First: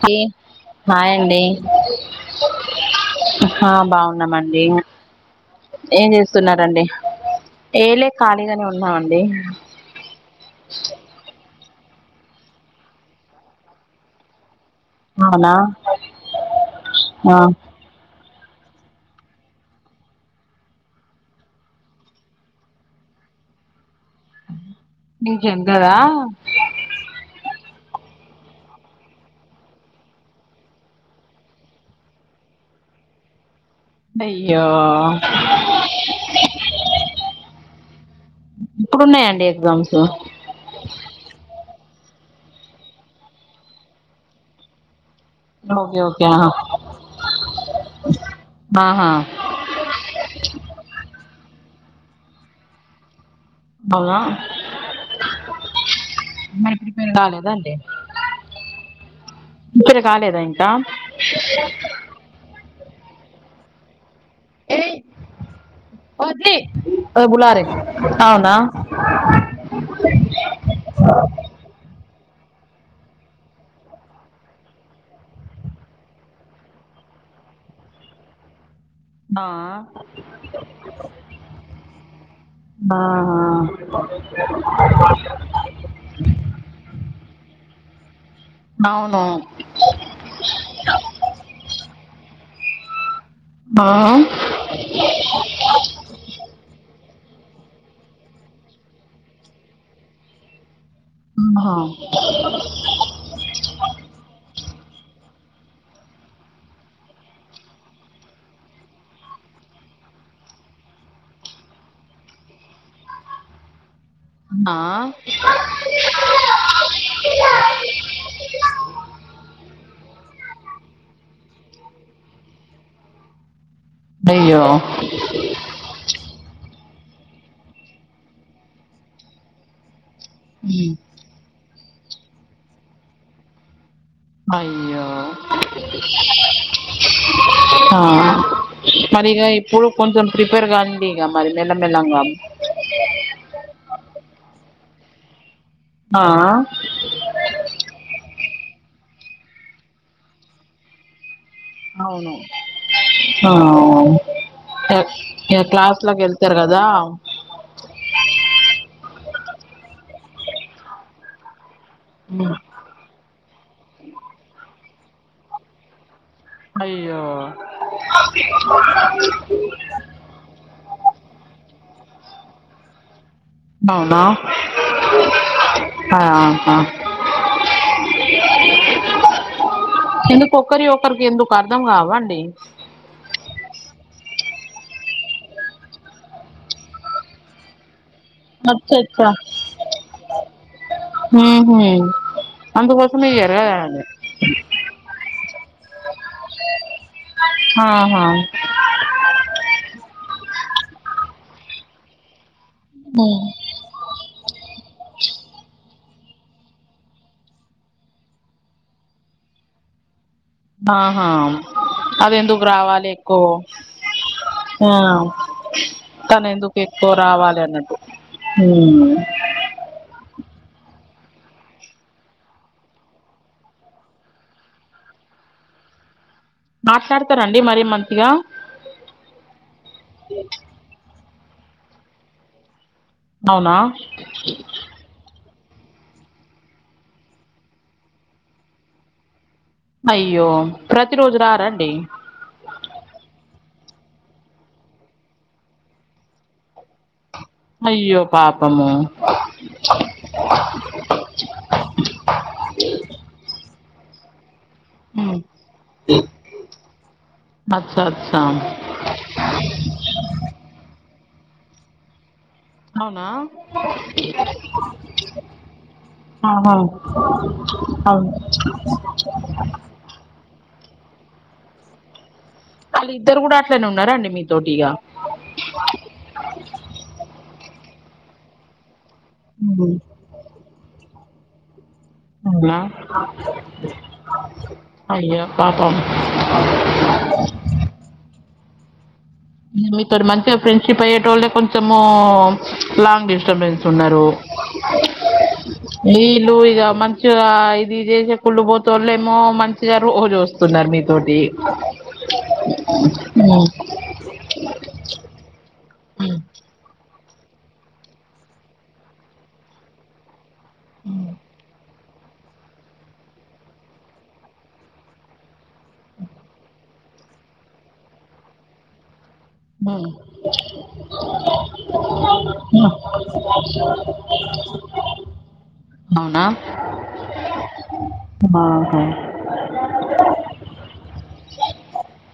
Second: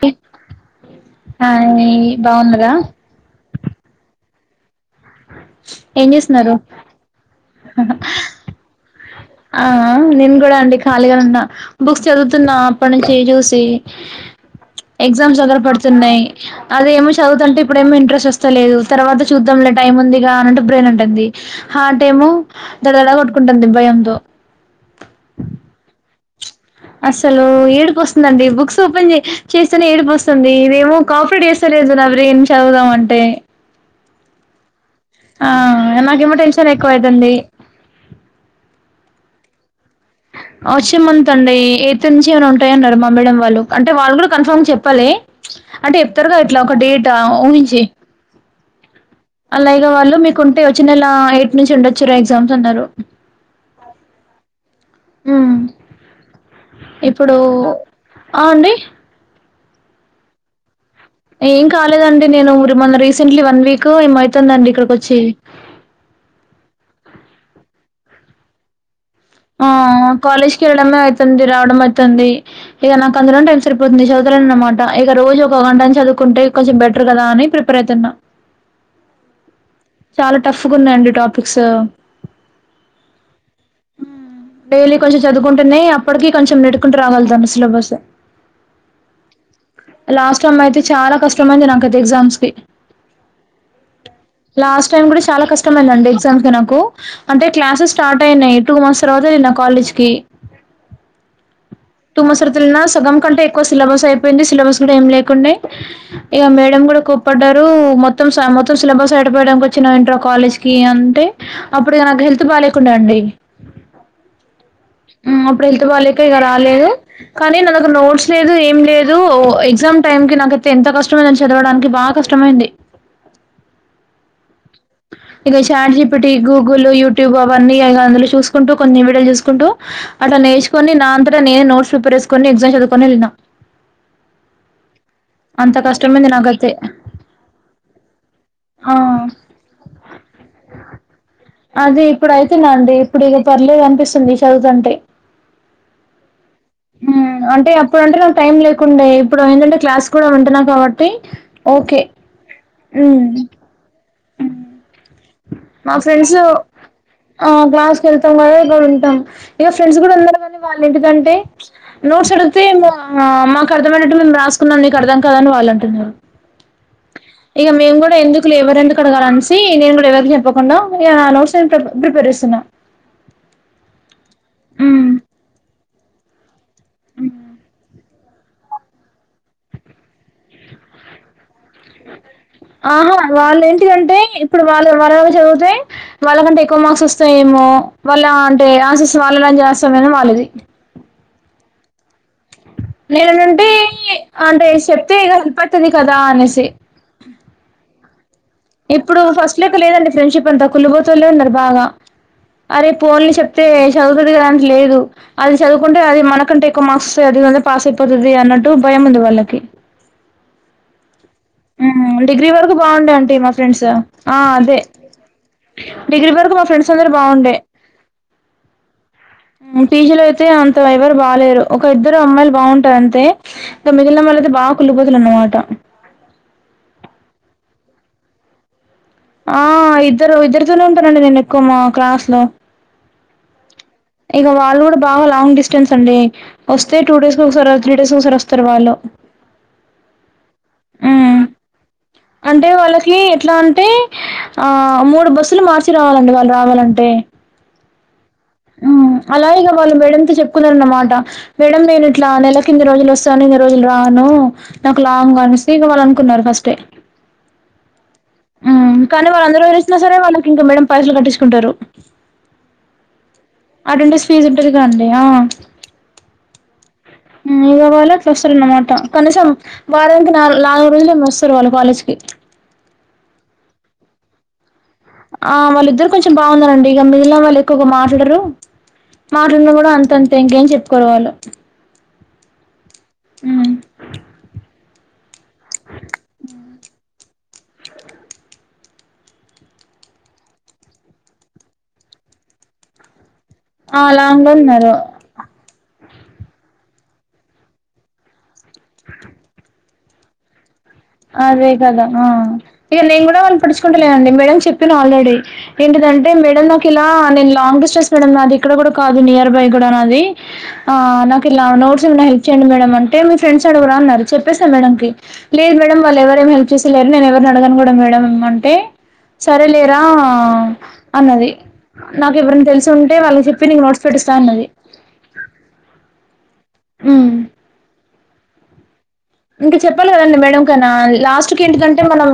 Hello hi అండి hi బాగున్నారా ఆ బాగున్నమండి ఏం చేస్తున్నరండి ఏలే ఖాళీగానే ఉన్ననండి ఖాళీగానె ఉన్నా బుక్స్ చదువుతున్నా అప్పటి నుంచి చూసి. ఎగ్జామ్స్ అవునా దగ్గర పడుతున్నాయ్ అది ఏమో ఆ చదువుతంటే ఇప్పుడెమో ఇంట్రస్ట్ వస్తలేదు తర్వాత చూద్దాంలే టైమ్ ఉంది గానంటే బ్రెయిన్ అంటంది హార్ట్ ఏమో దడదడ కొట్టుకుంటంది భయంతో. నిజం గదా అసలు ఏడుపొస్తుందండి బుక్స్ ఓపెన్ చే చేస్తేనే ఏడుపొస్తుంది ఇదేమె కాఫీ డేస్ తెలీదు నా బ్రెయిన్ చదువుదాం అంటే అయ్యో ఆ నాకేమో టెన్షన్ ఎక్కువ అయితంది ఇప్పుడు వున్నాయండి ఎగ్జామ్సు వొస్సే మంత్ అండి ఎయిత్ నుంచి ఏమన్నా ఉంటాయ్ అన్నారు మా మేడ వాళ్ళు, అంటే వాళ్ళు కూడా కన్ఫామ్ చెప్పలే. చ్ అంటే ఓకే ఓకే చెప్తారు కదా ఆహా ఇట్లా ఒక డే టా ఊహించి ఆ హా అలాగే వాళ్ళు మీకుంటే వచ్చే నెల ఎయిట్ నుంచి ఉండొచ్చురా ఎగ్జామ్స్ అన్నారు. అవునా ఉ మరి ప్రిపేర్ ఇప్పుడు ఆ అండి ముచ్చట కాలేదా ఇంకా ఏం కాలేదండి నేను ఉరు మొన్న రీసెంట్లీ వన్ వీక్ ఏమె అయితుందండి ఇక్కడికి వచ్చి. ఓది వొబులారే అవునా ఆ కాలేజీకి వెళ్ళడమే అయితుంది రావడం అయితుంది ఇగా నాకు అందులోనే టైం సరిపోతుంది చదువుత లేను అనమాట ఇగా రోజు ఒక వన్ టైం చదువుకుంటే కొంచెం బెటర్ కదా అని ప్రిపేర్ అయితున్న ఆ చాలా టఫ్ గా ఉన్నాయండి టాపిక్స్ బా డైలీ కొంచెం చదువుకుంటేనే అప్పటికి కొంచెం నెట్టుకుంటూ రావాలి దాని సిలబస్ బవును లాస్ట్ వన్ అయితే చాలా కష్టమైంది నాకైతే ఎగ్జామ్స్ కి ఆమ్ లాస్ట్ టైం కూడా చాలా కష్టమైందండి ఎగ్జామ్స్ కీ నాకు అంటే క్లాసెస్ స్టార్ట్ అయినాయి టూ మంత్స్ తరువాత వెళ్ళినా కాలేజ్ కి ఆహా సుమా శ్రుతున్నా సగం కంటే ఎక్కువ సిలబస్ అయిపోయింది సిలబస్ కూడా ఏం లేకుండే ఇగా మేడమ్ కూడా కోప్పడ్డారు మొత్తం మొత్తం సిలబస్ ఆయాడిపోయడానికి వచ్చినవ్ ఏంట్రా కాలేజ్ కి కీ అంటే అప్పుడు నాకు హెల్త్ బాగా లేకుండే అండి ఆ హు అప్పుడు హెల్త్ బాగోలేక ఇగా రాలేదు కానీ నాకు నోట్స్ లేదు ఏం లేదు ఎగ్జామ్ టైమ్ కి నాకైతే ఎంత కష్టమైందో చదవడానికి బా కష్టమైంది అయ్యో ఇగ చాట్ జిపిటి గూగుల్ యూట్యూబ్ అవన్నీ ఇగా అందులో చూసుకుంటూ కొన్ని వీడియోలు చూసుకుంటూ అట్ల ఉమ్. నేర్చుకొని నా అంతట నేనే నోట్ ప్రిపేర్ చేసుకొని ఎగ్జమ్ చదువుకొని వెళ్లిన అయ్యో అంత కష్టమైంది నాకు అయితే ఆ మరి ఇగా ఇప్పుడు కొంచెం ప్రిపేర్ కండి ఇగా మరి మెల్ల మెల్లగా అదే ఇప్పుడు అయితున్న అండి ఇప్పుడు ఇగా పర్లేదు అనిపిస్తుంది చదువుతంటే ఆ హ్మ్ అంటే అప్పుడు అంటే నాకు టైం లేకుండే ఇప్పుడు ఏందంటే క్లాస్ కూడా వింటున్నా కాబట్టి ఓకే అవును మ్మ్ ఆహ్మ్ యే మా క్లాస్ లోకి ఫ్రెండ్స్ వెళ్తారు కదా ఆ క్లాస్కి వెళ్తాం కదా ఇక్కడ ఉంటాం ఇగా ఫ్రెండ్స్ కూడా ఉన్నారు కనీ వాళ్ళ ఇంటికంటే నోట్స్ అడిగితే మాకు అర్థమైనట్టు మేము రాసుకున్నాం నీకు అర్థం కాదని వాళ్ళం టున్నారు అయ్యో ఇక మేము కూడా ఎందుకు లే ఎవరెందుకు అడగాలనేసి నేను పేరు చెప్పకుండా ఇగ నోట్స్అన్ని ప్రిపేర్ చేస్తున్నా అవునా ఆహా హ్మ్ ఎందుకు ఒకరియి ఒకరికి ఎందుకు అర్థం కావండి ఆహా వాళ్ళు ఏంటిధంటే ఇప్పుడు వాళ్ళు వాళ్ళయి చదువుతే వాళ్ళకంటే ఎక్కువ మార్క్స్ వస్తాయేమో వాళ్ళ అంటే ఆన్సర్స్ వాళ్ళలాంటి చేస్తమేమో వాళ్ళది ఊహు నేను నుండి అంటే చెప్తే కనపడుతుంది కదా అనేసి ఆహా ఇప్పుడు ఫస్ట్ లెక్క లేదండి ఫ్రెండ్షిప్ అంతా కుళ్ళిపోతోల్లే ఉన్నారు బాగా అరే పోన్లే చెప్తే చదువుతది గలాంటి లేదు అది చదువుకుంటే అది మనకంటే ఎక్కువ మార్క్స్ అది పాస్ అయిపోతుది అన్నట్టు భయం ఉంది వాళ్ళకి ఆహా మ్మ్ అది డిగ్రీ ఎందుకు వరకు రావాలి బాగుండే అంటీ ఎక్కు మా ఫ్రెండ్స్ ఆ అదే ఆ డిగ్రీ తను వరకు మా ఎందుకు ఫ్రెండ్స్ అందరు ఎక్కువ బాగుండే రావాలి అన్నట్టు ఉమ్ పిజీలో అయితే అంత ఎవరు బాలేరు ఒక ఇద్దరు అమ్మాయిలు బాగుంటయి అంతే ఇ మిగిలిన వాళ్లు బా కుళ్ళుబోతులన్నమాట మాట్లాడతారండి మరి మంచిగా ఆ ఇద్దరు ఇద్దర్థోనే ఉంటానండి నేను ఎక్కువ మా క్లాస్ లో అవునా ఇక వాళ్ళు కూడా బాగా లాంగ్ డిస్టెన్స్ అండి వస్తే టూ డేస్ ఒకసారీ త్రీ డేస్కి ఒకసారి వస్తారు వాళ్ళు అయ్యో ప్రతి రోజు ఉమ్ రారండి అంటే వాళ్ళకి ఎట్లా అంటే ఆ మూడు బస్సులు మార్చి రావాలండి వాళ్ళు రావాలంటే అయ్యో పాపమో అలాగ ఇగా వాళ్ళు మేడంతో చెప్పుకున్నారన్నమాట మేడం నేను ఇట్లా నెల కిన్ని రోజులు వస్తాను ఇన్ని రోజులు రాను నాకు ఉమ్. లాంగ్ అనేసి ఇగ వాళ్ళు అనుకున్నారు ఫస్టే అచ్చ అచ్చా కానీ వాళ్ళందరూ వేసిన సర వాళ్ళకి ఇంకా మేడమ్ పైసలు కట్టించుకుంటారు అటెండెన్స్ ఫీజు ఉంటది కదండి ఆ అవునాఆహా ఇగ వాల్ల అట్లా వస్తరన్న మాట కనీసం వారానికి నాలుగు నాలుగు రోజులు ఏమో వస్తారు వాళ్ళు కాలేజ్ కి వాళ్ళు ఇద్దరు కూడా అట్లనే ఉన్నారండి మీతోటి ఇగ ఆ వాళ్ళిద్దరు కొంచెం బాగున్నారండి ఇక మిగిలిన వాళ్ళు ఎక్కువగా మాట్లాడరు మాటన్న కూడా అంతంతే ఇంకేం చెప్పుకోరూ వాళ్ళు అవునా ఉమ్ అయ్యో పాపం మీతోటి మంచిగా ఫ్రెండ్షిప్ అయ్యేటోళ్లే కొంచెం లాంగ్ డిస్టబెన్స్ ఆ టున్నారు లాంగ్ లో ఉన్నారు ఈళ్ళు ఇగ మంచిగా ఇది చేసే కుళ్ళు పోతోళ్ళు ఏమో మంచిగా రోజు వస్తున్నారు మీరు అదే కదా ఆ ఇక నేను కూడా వాళ్ళను పట్టించుకో కోవట్లేదండి మేడం చెప్పిన ఆల్రెడీ ఏంటిదంటే మేడం నాకు ఇలా ఆ నేను లాంగ్ డిస్టెస్ మేడం నాది ఇక్కడ కూడా కాదు నియర్ బై కూడా నాది ఆ నాకిలా నోడ్స్ ఉన్నా ఇచ్చేయండి మేడం అంటే మీ ఫ్రెండ్స్ ఆడగరా అన్నారు చెప్పేసా మేడం కి లేదు మేడం వాళ్ళు ఎవరు ఏం హెల్ప్ చేసేలేరు నేను ఎవరిని అడగను కూడా మేడం అంటే సరే లేరా అన్నది నాకు ఎవరిని తెలిసి ఉంటే వాళ్ళకి చెప్పి నీకు నోట్స్ పెట్ ఇస్తాఅన్నది అవునా ఆహా హ్మ్ ఇంక చెప్పాలి కదండి మేడం కైనా లాస్ట్ కి ఎందుకంటే మనం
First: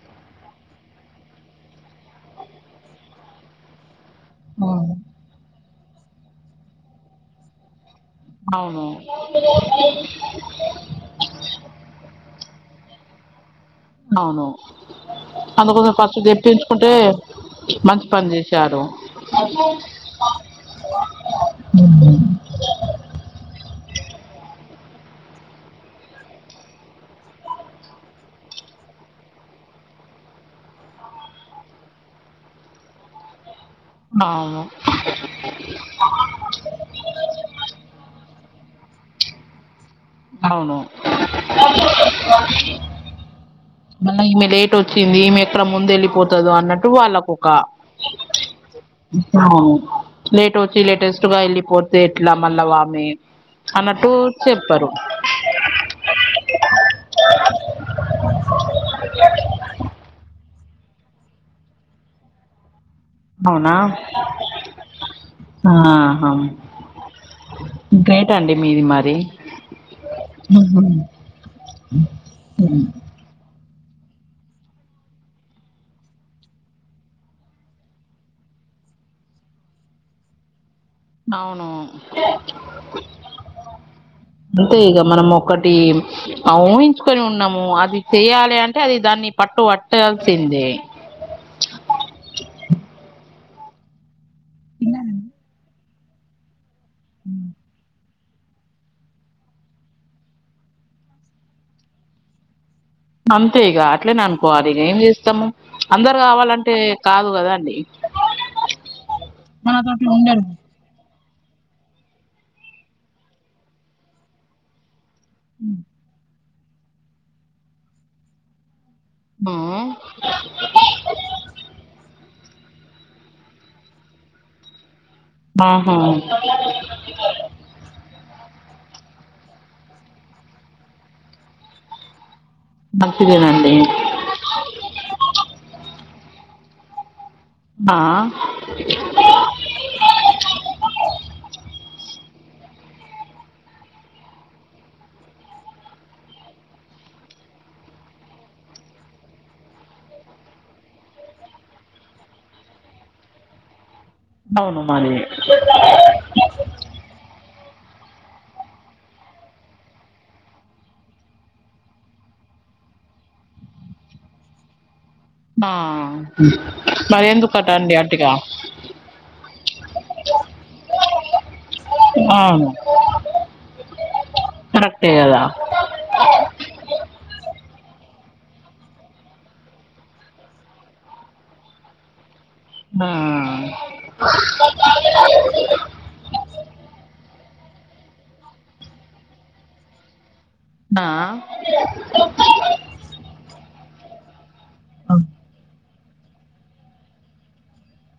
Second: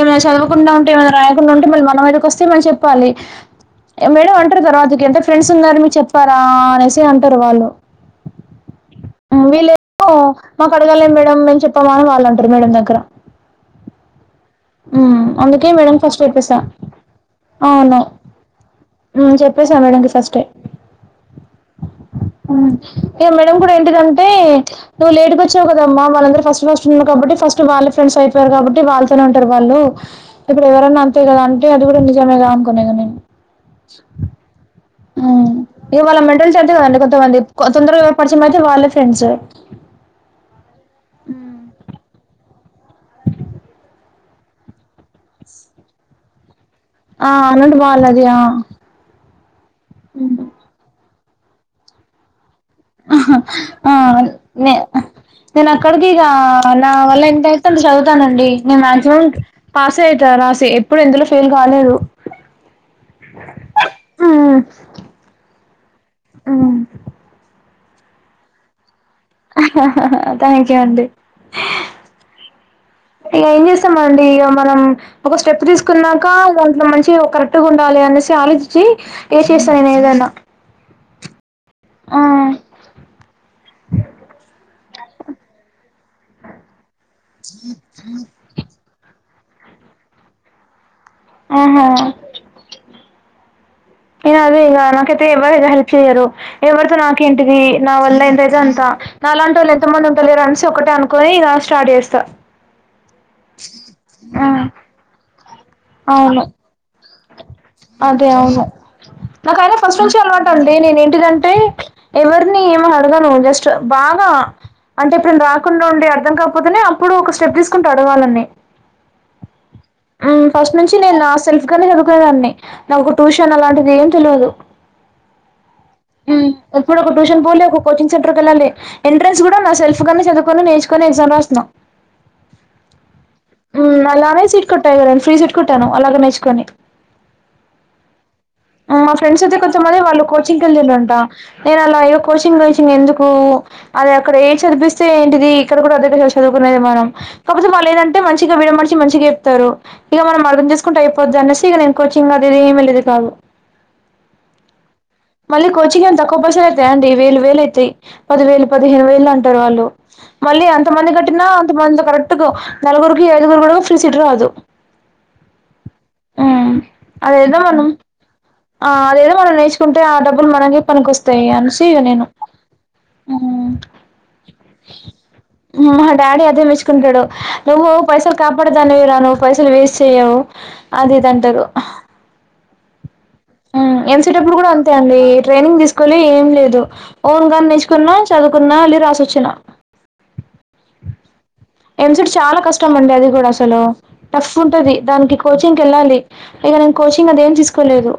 ఏమైనా చదవకుండా ఉంటే ఏమైనా రాయకుండా ఉంటే మళ్లి మనం మీదకి వస్తే మనం చెప్పుకోవాలి మేడం అంటారు తర్వాతకి ఎంత ఫ్రెండ్స్ ఉన్నారు మీకు చెప్పరా అనేసి అంటారు వాళ్ళు అవును వీళ్ళేమో మాకు అడగలేదు మేడం మేమ్ చెప్పమ అని వాళ్ళంటారు మేడం దగ్గర అవును ఉమ్, అందుకే అందుకోసం మేడం ఫస్ట్ చెప్పేసా తెప్పించుకుంటే మంచి పని చేసారు మ్ చెప్పేసా మేడంకి ఫస్టే వద్దు ఇగ మేడం కూడా ఏంటిదంటే నువ్వు లేటు వచ్చావు కదమ్మా వాళ్ళందరు ఫస్ ఫస్ట్ ఉన్నా కాబట్టి ఫస్ట్ వాళ్ళ ఫ్రెండ్స్ అయిపోయారుబట్టి వాళ్ళతోనే ఉంటారు వాళ్ళు ఇప్పుడు ఎవరన్నా అంతే కదా అంటే అది కూడా నిజమే గా అనుకున కను అవును మ్మ్? ఇక వాళ్ళ మెంటల్ స్టెల్త్ కదండి కొంతమంది తొందరగా పరిచిన అయితే వాళ్ళ ఫ్రెండ్స్ అవును మళ్ళ ఈమె లే [unintelligible] వచ్చింది ఈమె ఎక్కడ ముందు వెళ్ళిపోతుందో అన్నట్టు ఆ! వాళ్ళకొక అన్నట్టు వాళ్ళది. ఆ! ఆ లేట్ వచ్చి లేటెస్ట్గా వెళ్ళిపోతే ఎట్లా మళ్ళా వా ని ఆ! అన్నట్టు నే చెర్పారు నేను అక్కడికి ఇగ నా వల్ల ఎంతైతే అంత చదువుతానండి నేను మ్యాగ్జిమం పాస్ అయింత రాసి ఎప్పుడు ఎందులో ఫెయిల్ కాలేదు అవునా హ్మ్. ఆహ హ్మ్. గ్రేట్ అండి మీది మరి థాంక్యూ ఉహు. అండి ఇగ ఏం చేస్తాం అండి ఇగ మనం ఒక స్టెప్ తీసుకున్నాక ఒంట్లో మంచి కరెక్ట్గా ఉండాలి అనేసి ఆలోచించి ఏ చేస్త నేను ఏదైన్నా అవును అంతే ఇగ మనం ఒకటి ఊహించుకొని ఉన్నాము అది చేయాలి అన్ టే అది దాన్ని పట్టు పట్టేయాల్సిందే ఆ నేను అదే ఇగ తిన్నారండి? నాకెట్ట ఎవ్వరు [unintelligible] హెల్ప్ చేయ్యరు ఎవరితో నాకేంటిది నా వల్ల ఏంతైతే అంత నాలాంటోళ్ళు ఎంత మంది ఉంటలేరు అన్సి ఒకటే అనుకుని ఇగ స్టార్ట్ చేస్తా అంతే ఇగ అట్లేనే ఆ అనుకోవాలి ఇక ఏం చేస్తాము అందరు అవును కావాలంటే కాదు కదా అండి అదే అవును నాకు అయినా ఫస్ట్ మనతోటి నుంచి ఉండరు అలవాటు ఉంది అంటే నేను ఏంటిదంటే ఎవరిని ఏమో అడగను జస్ట్ బాగా అంటే ఎప్పుడన్న రాకుండా ఉండి అర్థం కాకపోతేనే అప్పుడు ఒక స్టెప్ తీసుకుంటూ అడగాలని ఆ మ్మ్ ఫస్ట్ నుంచి నేను నా సెల్ గానే చదుకునేదాన్ని నాకు ఒక ట్యూషన్ అలాంటిది ఏం తెల్వదు ఆహా ఇప్పుడు ఒక ట్యూషన్ పోలే ఒక కోచింగ్ సెంటర్కి వెళ్ళాలి ఎంట్రెన్స్ కూడా నా సెల్ఫ్గానే చదువుకొని నేర్చుకొని ఎగ్జమ్ రాసిన మంచిదేనండి మ్మ్ అలానే సీట్ కొట్టను నేను ఫ్రీ సీట్ కొట్టాను అలాగ నేర్చుకొని ఆా మా ఫ్రెండ్స్ అయితే కొంచెంమంది వాళ్ళు కోచింగ్ కి వెళ్ళిరంట నేను అలా ఏ కోచింగ్ కోచింగ్ ఎందుకు అది అక్కడ ఏ చదిపిస్తే ఏంటిది ఇక్కడ కూడా అద చదువుకునేది మనం కాకపోతే వాళ్ళు ఏదంటే మంచిగా విడమడిచి మంచిగా చెప్తారు ఇగ మనం అర్థం చేసుకుంటే అయిపోద్దు అనేసి ఇక నేను కోచింగ్ అది ఏమీ లేదు కాదు అవును మరి మళ్ళీ కోచింగ్ ఏం తక్కువ పసాలు అయితయ అండి వేలు వేలు అయితాయి పది వేలు పదిహేను వేలు అంటారు వాళ్ళు మళ్ళీ అంత మంది కట్టినా అంత మంది కరెక్ట్ నలుగురుకి ఐదుగురు కూడా ఫ్రీ సీట్ రాదు ఆ మరి ఎందుకు అదేదో కట్ట అండి అటిగా కుంటే ఆ డబ్బులు మనకే పనికికొస్తాయి అనేసి నేను కరెక్ట్ ఏయ్ కదా మా డాడీ అదే మెచ్చుకుంటాడు నువ్వు పైసలు కాపాడే దాన్నివి రా నువ్వు పైసలు వేస్ట్ చెయ్యవు అది ఇది అంటారు నా హా అంతే అండి ట్రైనింగ్ తీస్ కో లీ ఏం లేదు ఓన్ గానే నేర్చుకున్న చదువుకున్నా ఎలి రాసి వచ్చినా నా ఎంసెట్ చాలా కష్టం అండి అది కూడా అసలు టఫ్ ఉంటది దానికి కోచింగ్ వెళ్ళాలి ఇగ నేను కోచింగ్ అదేం తీసుకోలేదు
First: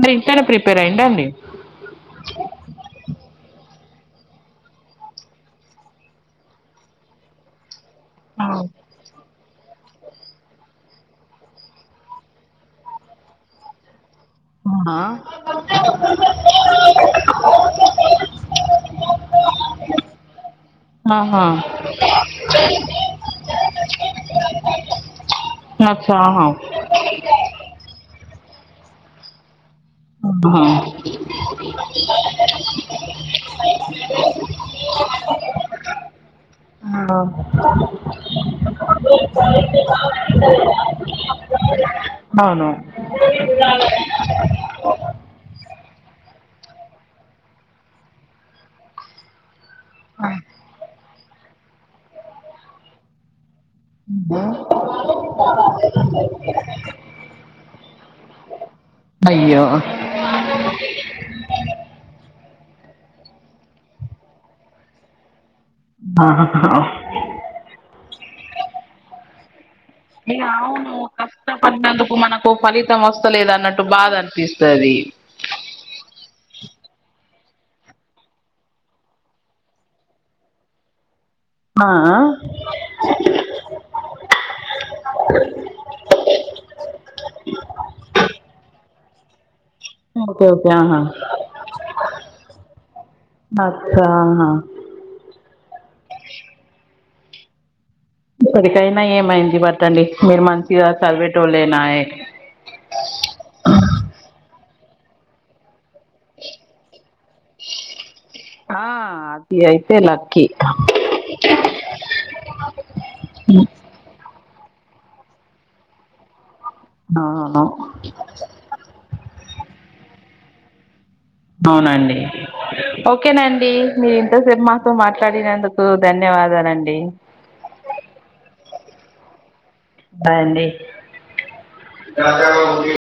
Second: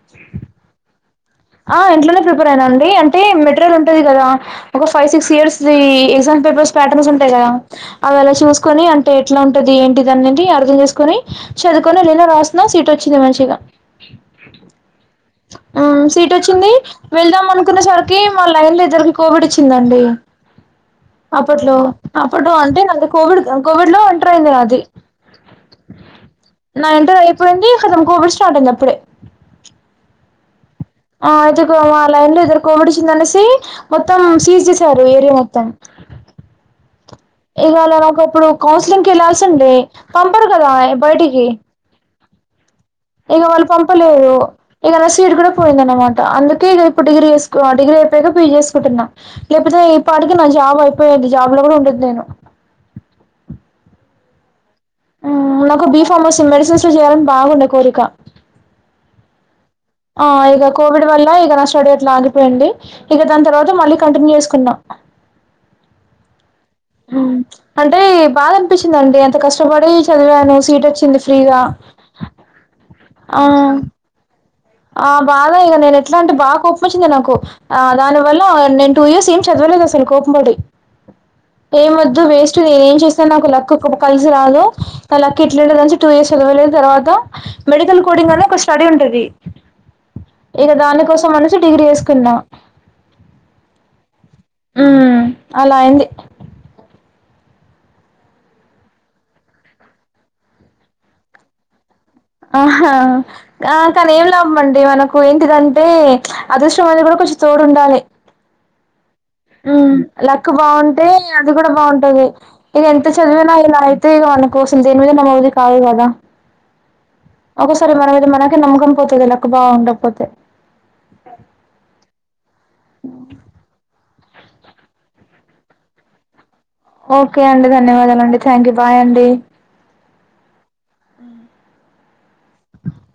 మీరు ఇంటితా నే ప్రిపేర్ అయ్యిండా అండి ఆ ఇంట్లోనే ప్రిపేర్ అయినా అండి అంటే మెటీరియల్ ఉంటది కదా ఒక ఫైవ్ సిక్స్ ఇయర్స్ వి ఎగ్జామ్ పేపర్స్ పాట్రన్స్ ఉంటాయి కదా అవి అలా చూసుకొని టే ఎట్ల ఉంటది ఏంటిది అన్నది అర్థం చేసుకొని చదువుకొని ఏలీన రాసిన సీట్ వచ్చింది మంచిగా వునా మ్మ్ సీట్ వచ్చింది వెళ్దాం అనుకున్న సరికి మా లైన్ లో ఇద్దరికి కోవిడ్ వచ్చింది అండి ఆహా అప్పట్లో అప్పడు అంటే నాది కోవిడ్ కోవిడ్ లో ఇంటర్ అయింది నాది అచ్చా హొ నా ఇంటర్ అయిపోయింది హతం కోవిడ్ స్టార్ట్ అయింది అప్పుడే అవున ఆ అయితే కో మా లైన్ లో ఇద్దరు కోవిడ్ వచ్చేసింది అనేసి మొత్తం సీజ్ చేసారు ఏరియా మొత్తం [unintelligible] ఇవాళ నాకు అప్పుడు కౌన్సిలింగ్ కి వెళ్లాల్సి ఉండే పంపరు కదా బయటికి బావును ఇగ వాళ్ళు పంపలేదు ఇక నా సీట్ కూడా పోయింది అన్నమాట అందుకే ఇగ ఇప్పుడు డిగ్రీ చేసుక్ డిగ్రీ అయిపోయాక పీజీ చేసుకుంటున్నా లేకపోతే పాటికి నా జాబ్ అయిపోయేది జాబ్ లో కూడా ఉండిది నేను [unintelligible] ఉ నాకు బి ఫార్మసీ మెడిసిన్స్ చేయాలని బాగుండే కోరిక అయ్యో ఆ ఇగ కోవిడ్ వల్ల ఇక నా స్టడీ అట్ల ఆగిపోయింది ఇక దాని తర్వాత మళ్ళీ కంటిన్యూ చేసుకున్న [unintelligible] ఉ ప్చ్ అంటే బాధ అనిపించింది అండి ఎంత కష్టపడి మీ చదివాను సీట్ ఆవును వచ్చింది ఫ్రీగా కష్టపడినందుకు మనకు ఫలితం వస్తలేదు అన్నట్టు బాధ అనిపిస్ స్థాది బాధే కద నేను అట్ల అంటే బాగా కోపం వచ్చింది నాకు ఆ దానివల్ల నేను టూ ఇయర్స్ ఏం చదవలేదు అసలు కోపం పడి ఆ ఏం ఆ వద్దు వేస్ట్ నేను ఏం చేస్ థ నాకు లక్ పు కలిసి రాదు ఆ లక్ ఇట్లుంటది టూ ఇయర్స్ చదవలేదు తర్వాత మెడికల్ కోడింగ్ అని ఒక స్టడీ ఉంటది ఓకే ఓకే ఇక ఆహా దాని కోసం అనేసి డిగ్రీ చేసుకున్న నాక్కా ఉ అలా అయ్యింది ఇప్పటికైనా ఏమైంది [unintelligible] మీరు మంచిగా చదివేటోలేనా ఆహా ఆ కానీ ఏం లాభంమండి మనకు ఏందుకంటే అదృష్టం అనేది కూడా కొంచెం తోడు ఉండాలి ఆ అది అయితే లక్కి తే అది కూడా బాగుంటది నేను ఎంత చదివిన ఇలా అయితే ఇక మన కోసం దేని మీద [unintelligible] కాదు కదా అవును ఒకోసారి మన మీద మనకే నమ్మకం పోతాది కాద లక్ బా ఉండకపోతే అవునండి ఓకేనండి మీరు ఇంతసేపు మాతో మాట్లాడినందుకు ధన్యవాదాలండి ఓకే అండి ధన్యవాదాలు అండి థ్యాంకు బాయ్ అండి బాయ్ అండి